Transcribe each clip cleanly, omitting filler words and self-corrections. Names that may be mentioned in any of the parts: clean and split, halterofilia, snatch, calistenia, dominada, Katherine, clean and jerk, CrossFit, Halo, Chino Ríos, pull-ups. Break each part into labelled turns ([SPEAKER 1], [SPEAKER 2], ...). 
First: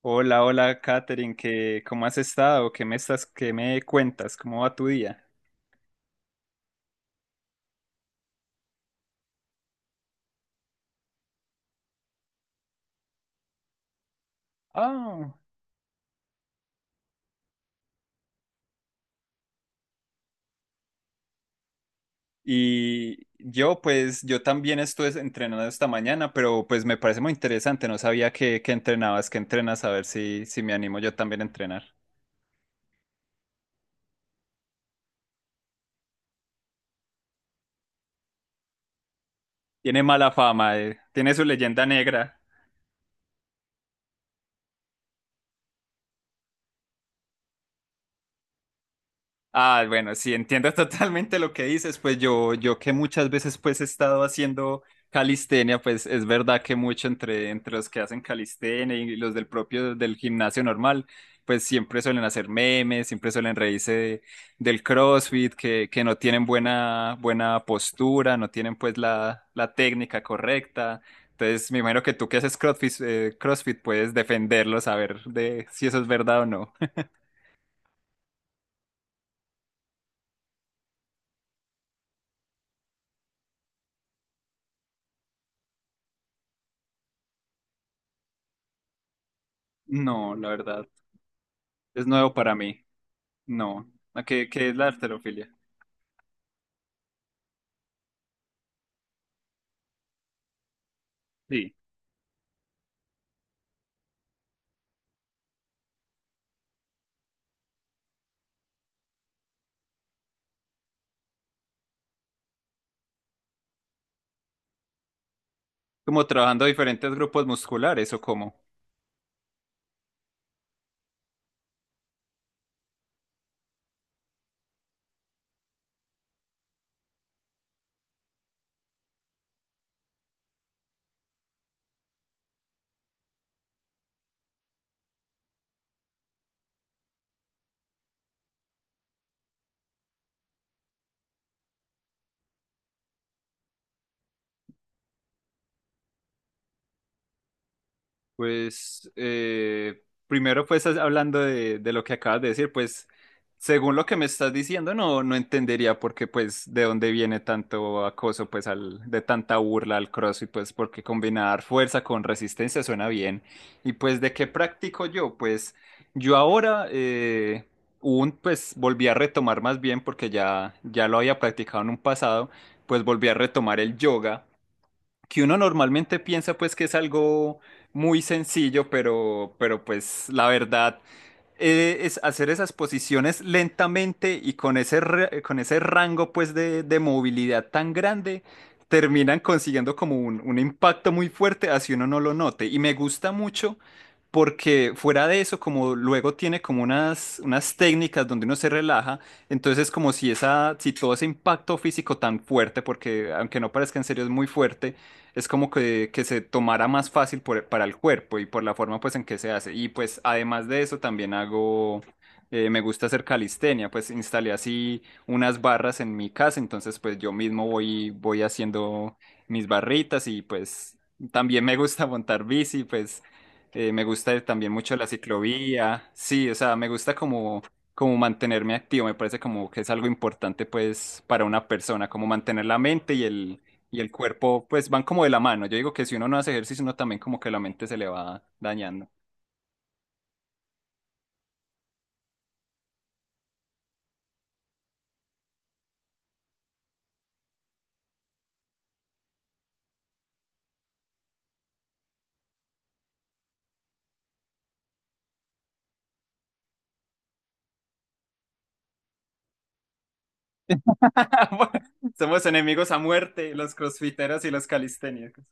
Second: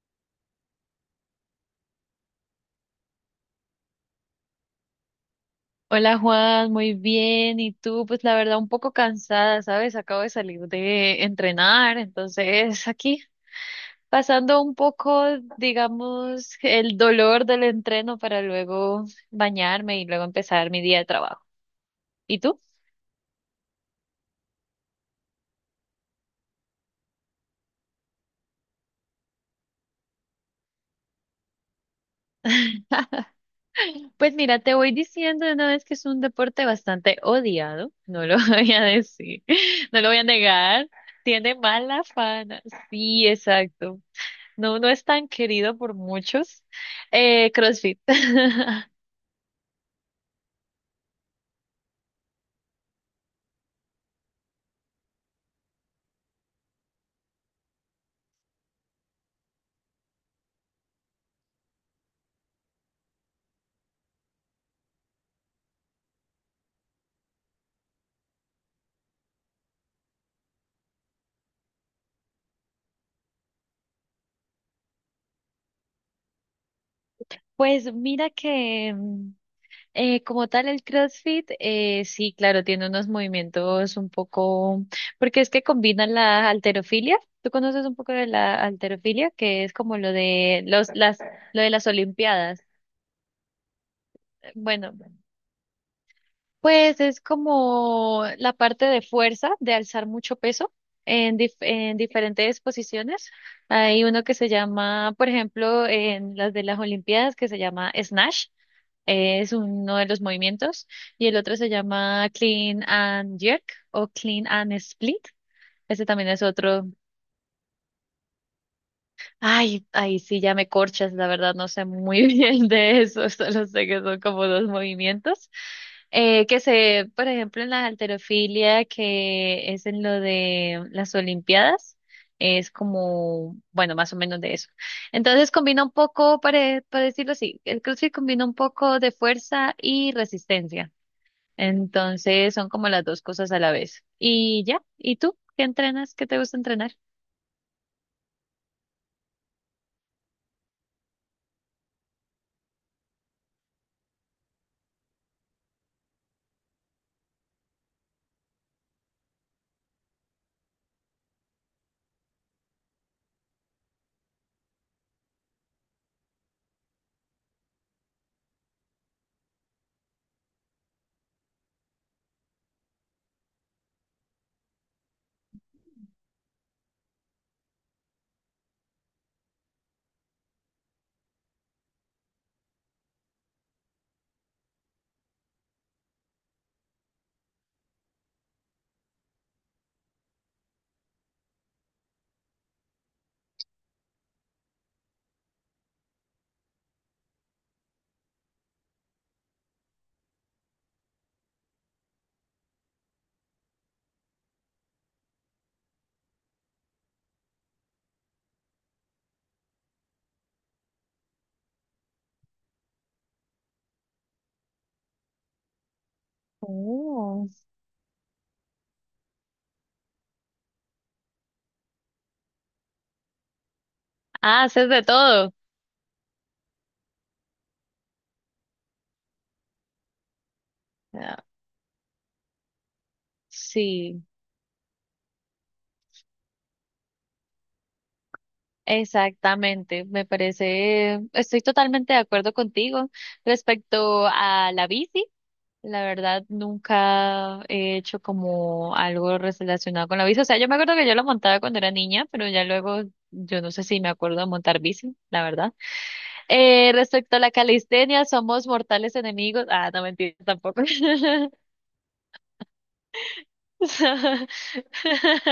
[SPEAKER 1] Hola, hola, Katherine, ¿cómo has estado? ¿Qué qué me cuentas? ¿Cómo va tu día?
[SPEAKER 2] Hola Juan, muy bien. ¿Y tú? Pues la verdad un poco cansada, ¿sabes? Acabo de salir de entrenar, entonces aquí pasando un poco,
[SPEAKER 1] Ah,
[SPEAKER 2] digamos, el dolor del entreno para luego bañarme y luego empezar mi día de trabajo. ¿Y tú?
[SPEAKER 1] y yo pues, yo también estuve entrenando esta mañana, pero pues me parece muy interesante, no sabía que entrenabas, que entrenas, a ver si me animo yo también a entrenar.
[SPEAKER 2] Pues mira, te voy diciendo de una vez que es un deporte bastante odiado, no lo voy a decir, no
[SPEAKER 1] Tiene
[SPEAKER 2] lo voy a
[SPEAKER 1] mala fama,
[SPEAKER 2] negar,
[SPEAKER 1] tiene su
[SPEAKER 2] tiene
[SPEAKER 1] leyenda
[SPEAKER 2] mala
[SPEAKER 1] negra.
[SPEAKER 2] fama. Sí, exacto. No, no es tan querido por muchos. CrossFit.
[SPEAKER 1] Bueno, sí, entiendo totalmente lo que dices, pues yo que muchas veces pues he estado haciendo calistenia, pues es verdad que mucho entre los que hacen calistenia y los del propio del gimnasio normal, pues siempre suelen hacer memes, siempre suelen del CrossFit, que no tienen buena postura, no tienen pues la técnica correcta. Entonces, me imagino que tú que haces CrossFit, CrossFit puedes defenderlo, saber de si eso es verdad o no.
[SPEAKER 2] Pues mira que como tal el CrossFit, sí, claro, tiene unos movimientos un poco, porque es que combinan la halterofilia. ¿Tú conoces un poco de la halterofilia? Que es como lo
[SPEAKER 1] No, la
[SPEAKER 2] de
[SPEAKER 1] verdad.
[SPEAKER 2] los, las, lo de las
[SPEAKER 1] Es nuevo para
[SPEAKER 2] olimpiadas.
[SPEAKER 1] mí. No. ¿A ¿Qué, qué es la
[SPEAKER 2] Bueno,
[SPEAKER 1] arterofilia?
[SPEAKER 2] pues es como la parte de fuerza, de alzar mucho peso en,
[SPEAKER 1] Sí.
[SPEAKER 2] en diferentes posiciones. Hay uno que se llama, por ejemplo, en las de las Olimpiadas, que se llama snatch, es uno de los movimientos, y el otro se llama clean and jerk o clean and split. Ese
[SPEAKER 1] ¿Como
[SPEAKER 2] también es
[SPEAKER 1] trabajando
[SPEAKER 2] otro.
[SPEAKER 1] diferentes grupos musculares o cómo?
[SPEAKER 2] Ay, ay, sí, ya me corchas, la verdad no sé muy bien de eso, solo sé que son como dos movimientos. Que se, por ejemplo, en la halterofilia, que es en lo de las Olimpiadas, es como, bueno, más o menos de eso. Entonces combina un poco, para decirlo así, el CrossFit combina un poco de fuerza y resistencia. Entonces son como las dos cosas a la vez. Y ya, ¿y tú qué entrenas? ¿Qué te gusta entrenar?
[SPEAKER 1] Pues primero pues hablando de lo que acabas de decir, pues según lo que me estás diciendo no, no entendería por qué pues de dónde viene tanto acoso pues al, de tanta burla al CrossFit, pues porque combinar fuerza con resistencia suena bien, y pues de qué practico yo, pues yo ahora un pues volví a retomar más bien porque ya lo había practicado en un pasado, pues volví a retomar el yoga, que uno normalmente piensa pues que es algo muy sencillo, pero pues la verdad es hacer esas posiciones lentamente y con con ese rango pues de movilidad tan grande, terminan consiguiendo como un impacto muy fuerte, así uno no lo note. Y me gusta mucho porque fuera de eso, como luego tiene como unas técnicas donde uno se relaja, entonces es como si todo ese impacto físico tan fuerte, porque aunque no parezca en serio es muy fuerte, es como que se tomara más fácil para el cuerpo y por la forma pues en que se hace. Y pues además de eso también hago, me gusta hacer calistenia, pues instalé así unas barras en mi casa, entonces pues yo
[SPEAKER 2] Oh.
[SPEAKER 1] mismo voy haciendo mis barritas y pues también me gusta montar bici, pues me gusta
[SPEAKER 2] Ah,
[SPEAKER 1] también
[SPEAKER 2] haces
[SPEAKER 1] mucho
[SPEAKER 2] de
[SPEAKER 1] la
[SPEAKER 2] todo.
[SPEAKER 1] ciclovía, sí, o sea, me gusta como... como mantenerme activo, me parece como que es algo importante pues
[SPEAKER 2] Ah,
[SPEAKER 1] para una persona, como mantener la mente y el
[SPEAKER 2] sí,
[SPEAKER 1] cuerpo, pues van como de la mano. Yo digo que si uno no hace ejercicio, uno también como que la mente se le va dañando.
[SPEAKER 2] exactamente. Me parece, estoy totalmente de acuerdo contigo respecto a la bici. La verdad, nunca he hecho como algo relacionado con la bici. O sea, yo me acuerdo que yo la montaba cuando era niña, pero ya luego yo no sé si me acuerdo de montar bici, la verdad. Respecto a la calistenia, somos mortales enemigos. Ah, no mentira, tampoco.
[SPEAKER 1] Somos enemigos a muerte, los crossfiteros y los calisténicos.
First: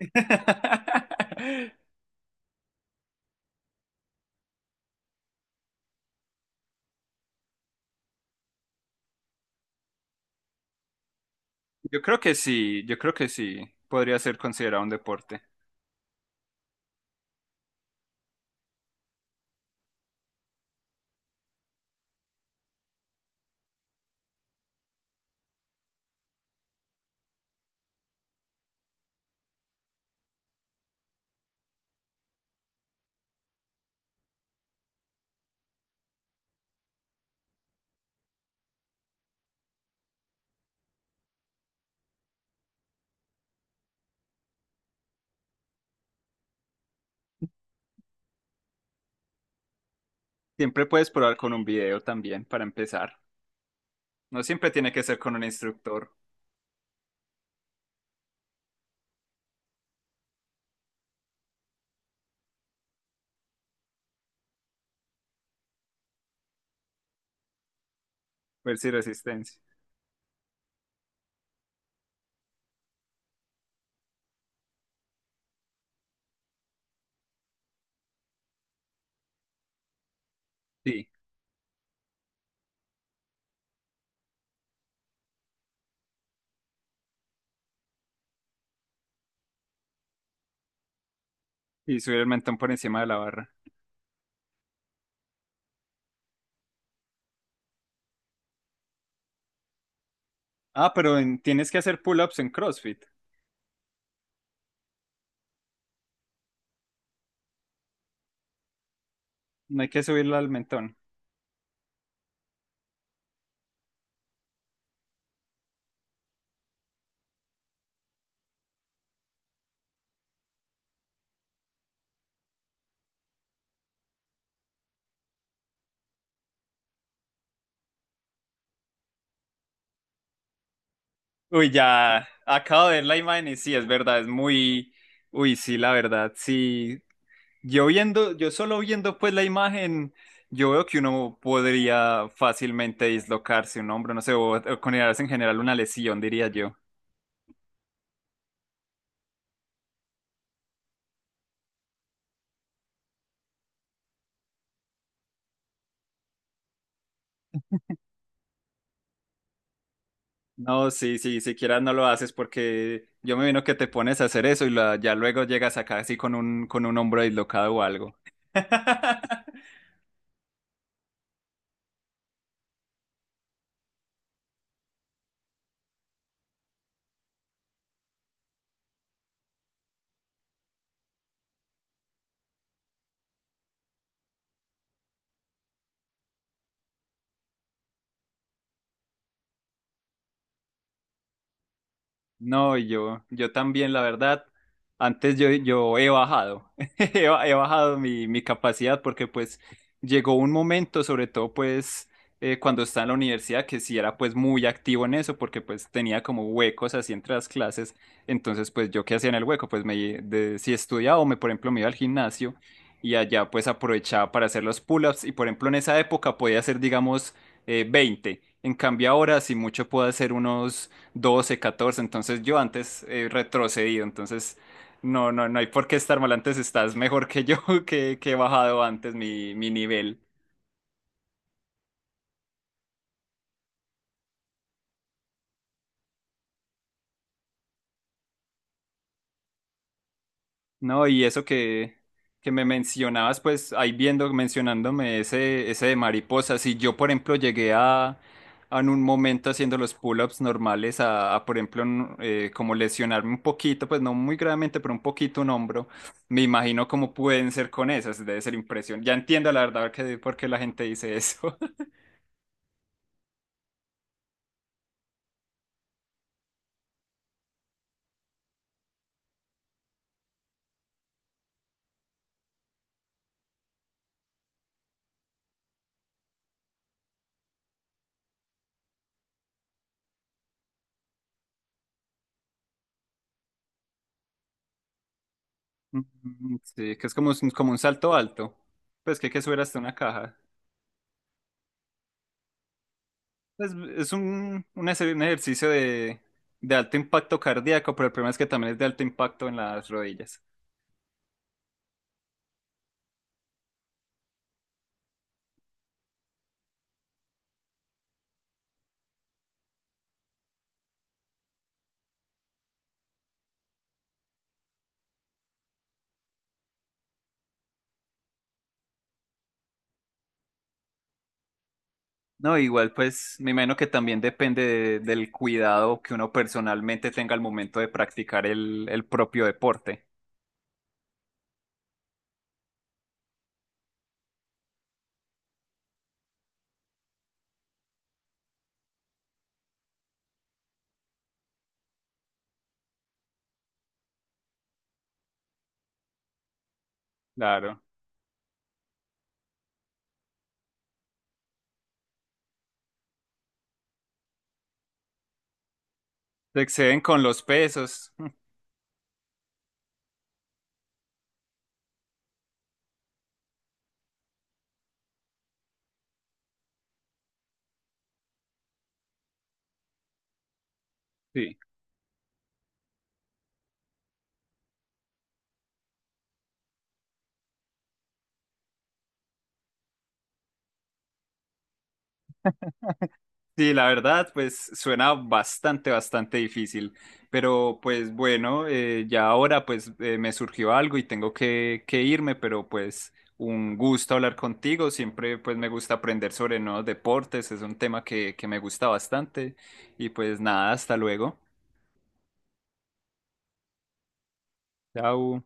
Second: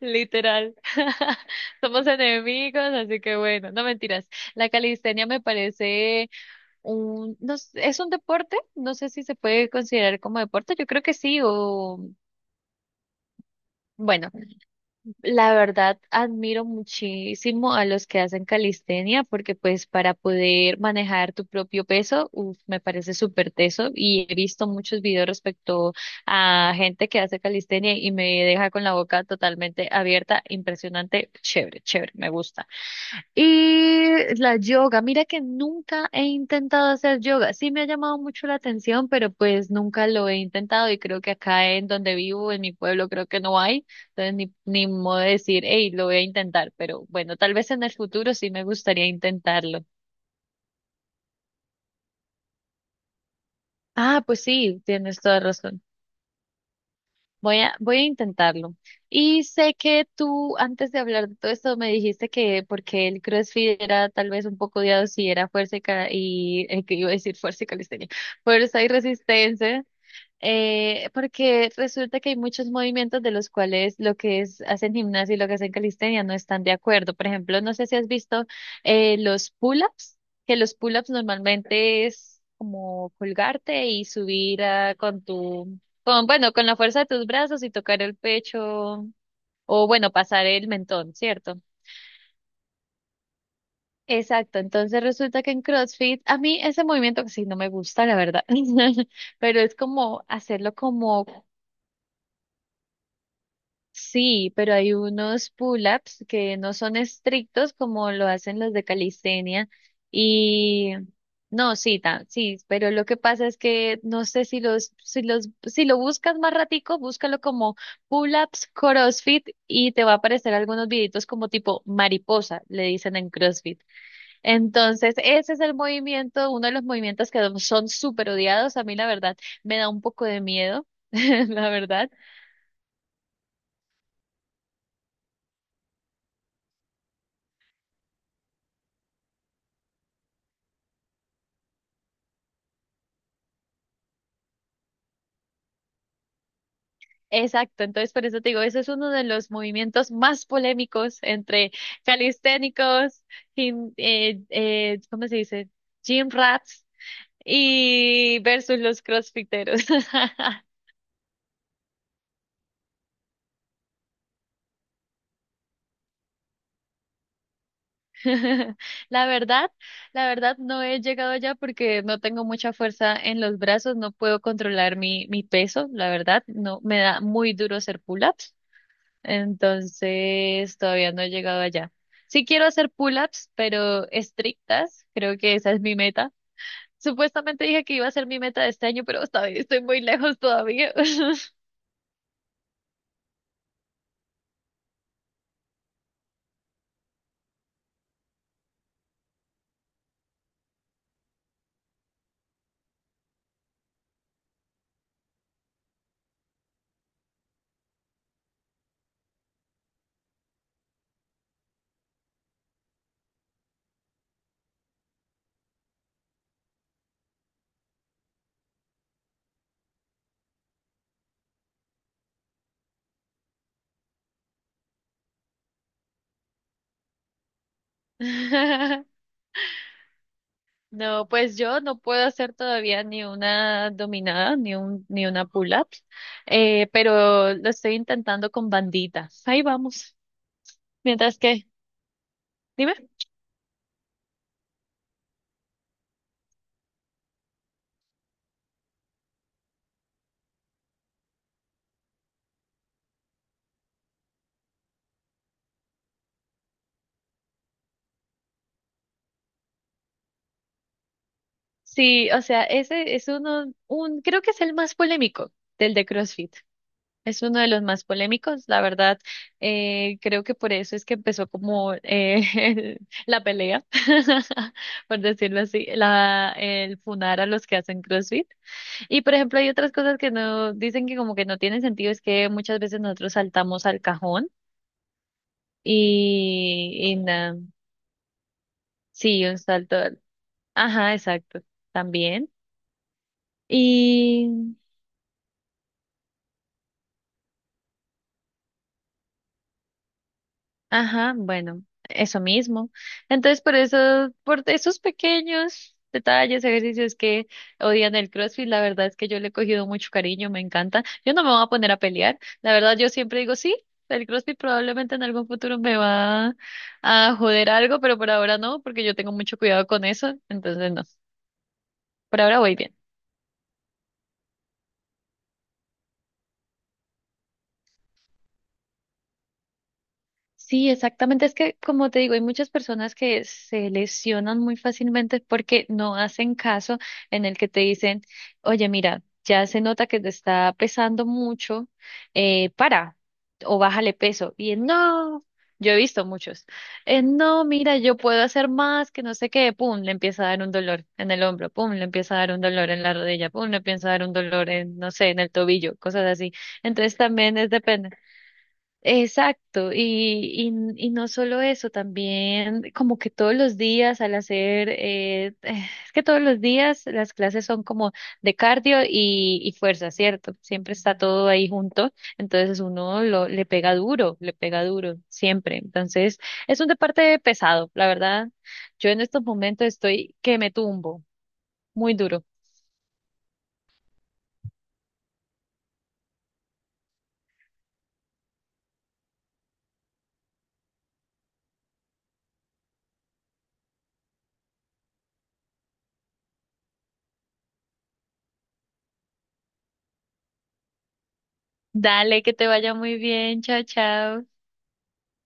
[SPEAKER 2] Literal. Somos enemigos, así que bueno, no mentiras. La calistenia me parece un, no, sé, es un deporte, no sé si se puede considerar como deporte, yo creo que sí, o
[SPEAKER 1] Yo creo que sí, yo creo que sí, podría
[SPEAKER 2] bueno.
[SPEAKER 1] ser considerado un deporte.
[SPEAKER 2] La verdad, admiro muchísimo a los que hacen calistenia porque pues para poder manejar tu propio peso, uf, me parece súper teso y he visto muchos videos respecto a gente que hace calistenia y me deja con la boca totalmente abierta, impresionante, chévere, chévere, me gusta. Y la yoga, mira que nunca he intentado hacer yoga. Sí me ha llamado mucho la atención, pero pues nunca lo he intentado y creo que acá en donde vivo, en mi pueblo, creo que no hay. Entonces ni, ni modo de decir, hey, lo voy a intentar, pero bueno, tal vez en el futuro sí me gustaría intentarlo.
[SPEAKER 1] Siempre puedes probar con un video también para empezar.
[SPEAKER 2] Ah,
[SPEAKER 1] No
[SPEAKER 2] pues
[SPEAKER 1] siempre
[SPEAKER 2] sí,
[SPEAKER 1] tiene que ser
[SPEAKER 2] tienes
[SPEAKER 1] con
[SPEAKER 2] toda
[SPEAKER 1] un
[SPEAKER 2] razón.
[SPEAKER 1] instructor,
[SPEAKER 2] Voy a, voy a intentarlo. Y sé que tú, antes de hablar de todo esto, me dijiste que porque el CrossFit era tal vez un poco odiado si era fuerza y, y que iba a decir fuerza y calistenia,
[SPEAKER 1] ver
[SPEAKER 2] fuerza y
[SPEAKER 1] si resistencia.
[SPEAKER 2] resistencia. Porque resulta que hay muchos movimientos de los cuales lo que es, hacen gimnasia y lo que hacen calistenia no están de acuerdo. Por ejemplo, no sé si has visto los pull-ups, que los
[SPEAKER 1] Sí,
[SPEAKER 2] pull-ups normalmente es como colgarte y subir ah, con tu, con, bueno, con la fuerza de tus brazos y tocar el pecho o bueno, pasar el mentón, ¿cierto?
[SPEAKER 1] y subir el mentón por encima de la barra.
[SPEAKER 2] Exacto, entonces resulta que en CrossFit, a mí ese movimiento que sí no me gusta, la verdad, pero es como hacerlo
[SPEAKER 1] Ah, pero
[SPEAKER 2] como...
[SPEAKER 1] tienes que hacer pull-ups en CrossFit.
[SPEAKER 2] Sí, pero hay unos pull-ups que no son estrictos como lo hacen los de calistenia
[SPEAKER 1] No hay que subirlo al
[SPEAKER 2] y
[SPEAKER 1] mentón.
[SPEAKER 2] no, sí, sí, pero lo que pasa es que no sé si lo buscas más ratico, búscalo como pull-ups CrossFit y te va a aparecer algunos videitos como tipo mariposa, le dicen en CrossFit. Entonces, ese es el movimiento, uno de los movimientos que son súper odiados, a mí la verdad me da un poco de miedo, la
[SPEAKER 1] Uy,
[SPEAKER 2] verdad.
[SPEAKER 1] ya acabo de ver la imagen y sí, es verdad, uy, sí, la verdad, sí. Yo solo viendo pues la imagen, yo veo que uno podría fácilmente dislocarse un hombro, no sé, o considerarse en general una lesión, diría yo.
[SPEAKER 2] Exacto, entonces por eso te digo, eso es uno de los movimientos más polémicos entre calisténicos, ¿cómo se dice? Gym rats y versus los crossfiteros.
[SPEAKER 1] No, sí, siquiera no lo haces porque yo me vino que te pones a hacer eso ya luego llegas acá así con con un hombro dislocado o algo.
[SPEAKER 2] La verdad, la verdad no he llegado allá porque no tengo mucha fuerza en los brazos, no puedo controlar mi, mi peso, la verdad, no me da muy duro hacer pull-ups. Entonces, todavía no he llegado allá. Sí quiero hacer pull-ups, pero estrictas. Creo que esa es mi meta. Supuestamente dije que iba a ser mi meta de este año, pero todavía estoy muy lejos todavía.
[SPEAKER 1] No, yo también, la verdad, antes he bajado mi capacidad porque pues llegó un momento, sobre todo pues cuando estaba en la universidad, que sí era pues muy activo en eso porque pues tenía como huecos así entre las clases, entonces pues yo qué hacía en el hueco, si estudiaba o me, por ejemplo, me iba al gimnasio y allá pues aprovechaba para hacer los pull-ups, y por ejemplo en esa época podía hacer digamos 20, en cambio ahora si mucho puedo hacer unos doce, catorce, entonces yo antes he retrocedido, entonces no hay por qué estar mal, antes estás mejor que yo, que he bajado antes mi nivel.
[SPEAKER 2] No, pues yo no puedo hacer todavía ni una dominada, ni un, ni una pull-up, pero lo estoy intentando con banditas. Ahí vamos.
[SPEAKER 1] No, y
[SPEAKER 2] Mientras
[SPEAKER 1] eso
[SPEAKER 2] que,
[SPEAKER 1] que me
[SPEAKER 2] dime.
[SPEAKER 1] mencionabas, pues ahí viendo, mencionándome ese de mariposas, si yo, por ejemplo, a en un momento haciendo los pull-ups normales, por ejemplo, como lesionarme un poquito, pues no muy gravemente, pero un poquito un hombro, me imagino cómo pueden ser con esas, debe ser impresión. Ya entiendo la verdad por qué la gente dice eso.
[SPEAKER 2] Sí, o sea, ese es uno, un, creo que es el más polémico del de CrossFit. Es uno de los más polémicos, la verdad. Eh, creo que por eso es que empezó como la pelea, por decirlo así, la, el funar a los que hacen CrossFit. Y por ejemplo, hay otras cosas que no dicen que como que no tienen sentido, es que muchas veces nosotros saltamos al cajón
[SPEAKER 1] Mm, sí, que es
[SPEAKER 2] y
[SPEAKER 1] como,
[SPEAKER 2] nada.
[SPEAKER 1] como un salto alto, pues que hay que
[SPEAKER 2] Sí, un
[SPEAKER 1] subir hasta una
[SPEAKER 2] salto.
[SPEAKER 1] caja.
[SPEAKER 2] Ajá, exacto. También.
[SPEAKER 1] Es un, un ejercicio de alto impacto cardíaco, pero el problema es que también es de alto impacto en las rodillas.
[SPEAKER 2] Ajá, bueno, eso mismo. Entonces, por eso, por esos pequeños detalles, ejercicios que odian el CrossFit, la verdad es que yo le he cogido mucho cariño, me encanta. Yo no me voy a poner a pelear. La verdad, yo siempre digo, sí, el CrossFit probablemente en algún futuro me va a joder algo, pero por ahora no, porque yo tengo mucho cuidado con eso. Entonces, no, por
[SPEAKER 1] No,
[SPEAKER 2] ahora voy
[SPEAKER 1] igual
[SPEAKER 2] bien.
[SPEAKER 1] pues me imagino que también depende del cuidado que uno personalmente tenga al momento de practicar el propio deporte.
[SPEAKER 2] Sí, exactamente. Es que, como te digo, hay muchas personas que se lesionan muy fácilmente porque no hacen caso en el que te dicen, oye, mira, ya se nota que te está pesando mucho, para o bájale peso. Y él, no, yo he visto muchos. No,
[SPEAKER 1] Claro.
[SPEAKER 2] mira, yo puedo hacer más que no sé qué". Pum, le empieza a dar un dolor en el hombro, pum, le empieza a dar un dolor en la rodilla, pum, le empieza a dar un dolor en, no sé, en el tobillo, cosas así.
[SPEAKER 1] Se exceden
[SPEAKER 2] Entonces
[SPEAKER 1] con los
[SPEAKER 2] también es depende.
[SPEAKER 1] pesos.
[SPEAKER 2] Exacto, y, y no solo eso, también como que todos los días al hacer, es que todos los días las clases son como de cardio y fuerza, ¿cierto? Siempre está todo
[SPEAKER 1] Sí.
[SPEAKER 2] ahí junto, entonces uno lo, le pega duro, siempre. Entonces es un deporte pesado, la verdad. Yo en estos momentos estoy que me tumbo, muy duro.
[SPEAKER 1] Sí, la verdad, pues suena bastante, bastante difícil, pero pues bueno, ya ahora pues me surgió algo y tengo que irme, pero pues un gusto hablar contigo, siempre pues me gusta aprender sobre nuevos deportes, es un tema que me gusta bastante y pues nada, hasta luego.
[SPEAKER 2] Dale, que te vaya muy bien, chao, chao.
[SPEAKER 1] Chao.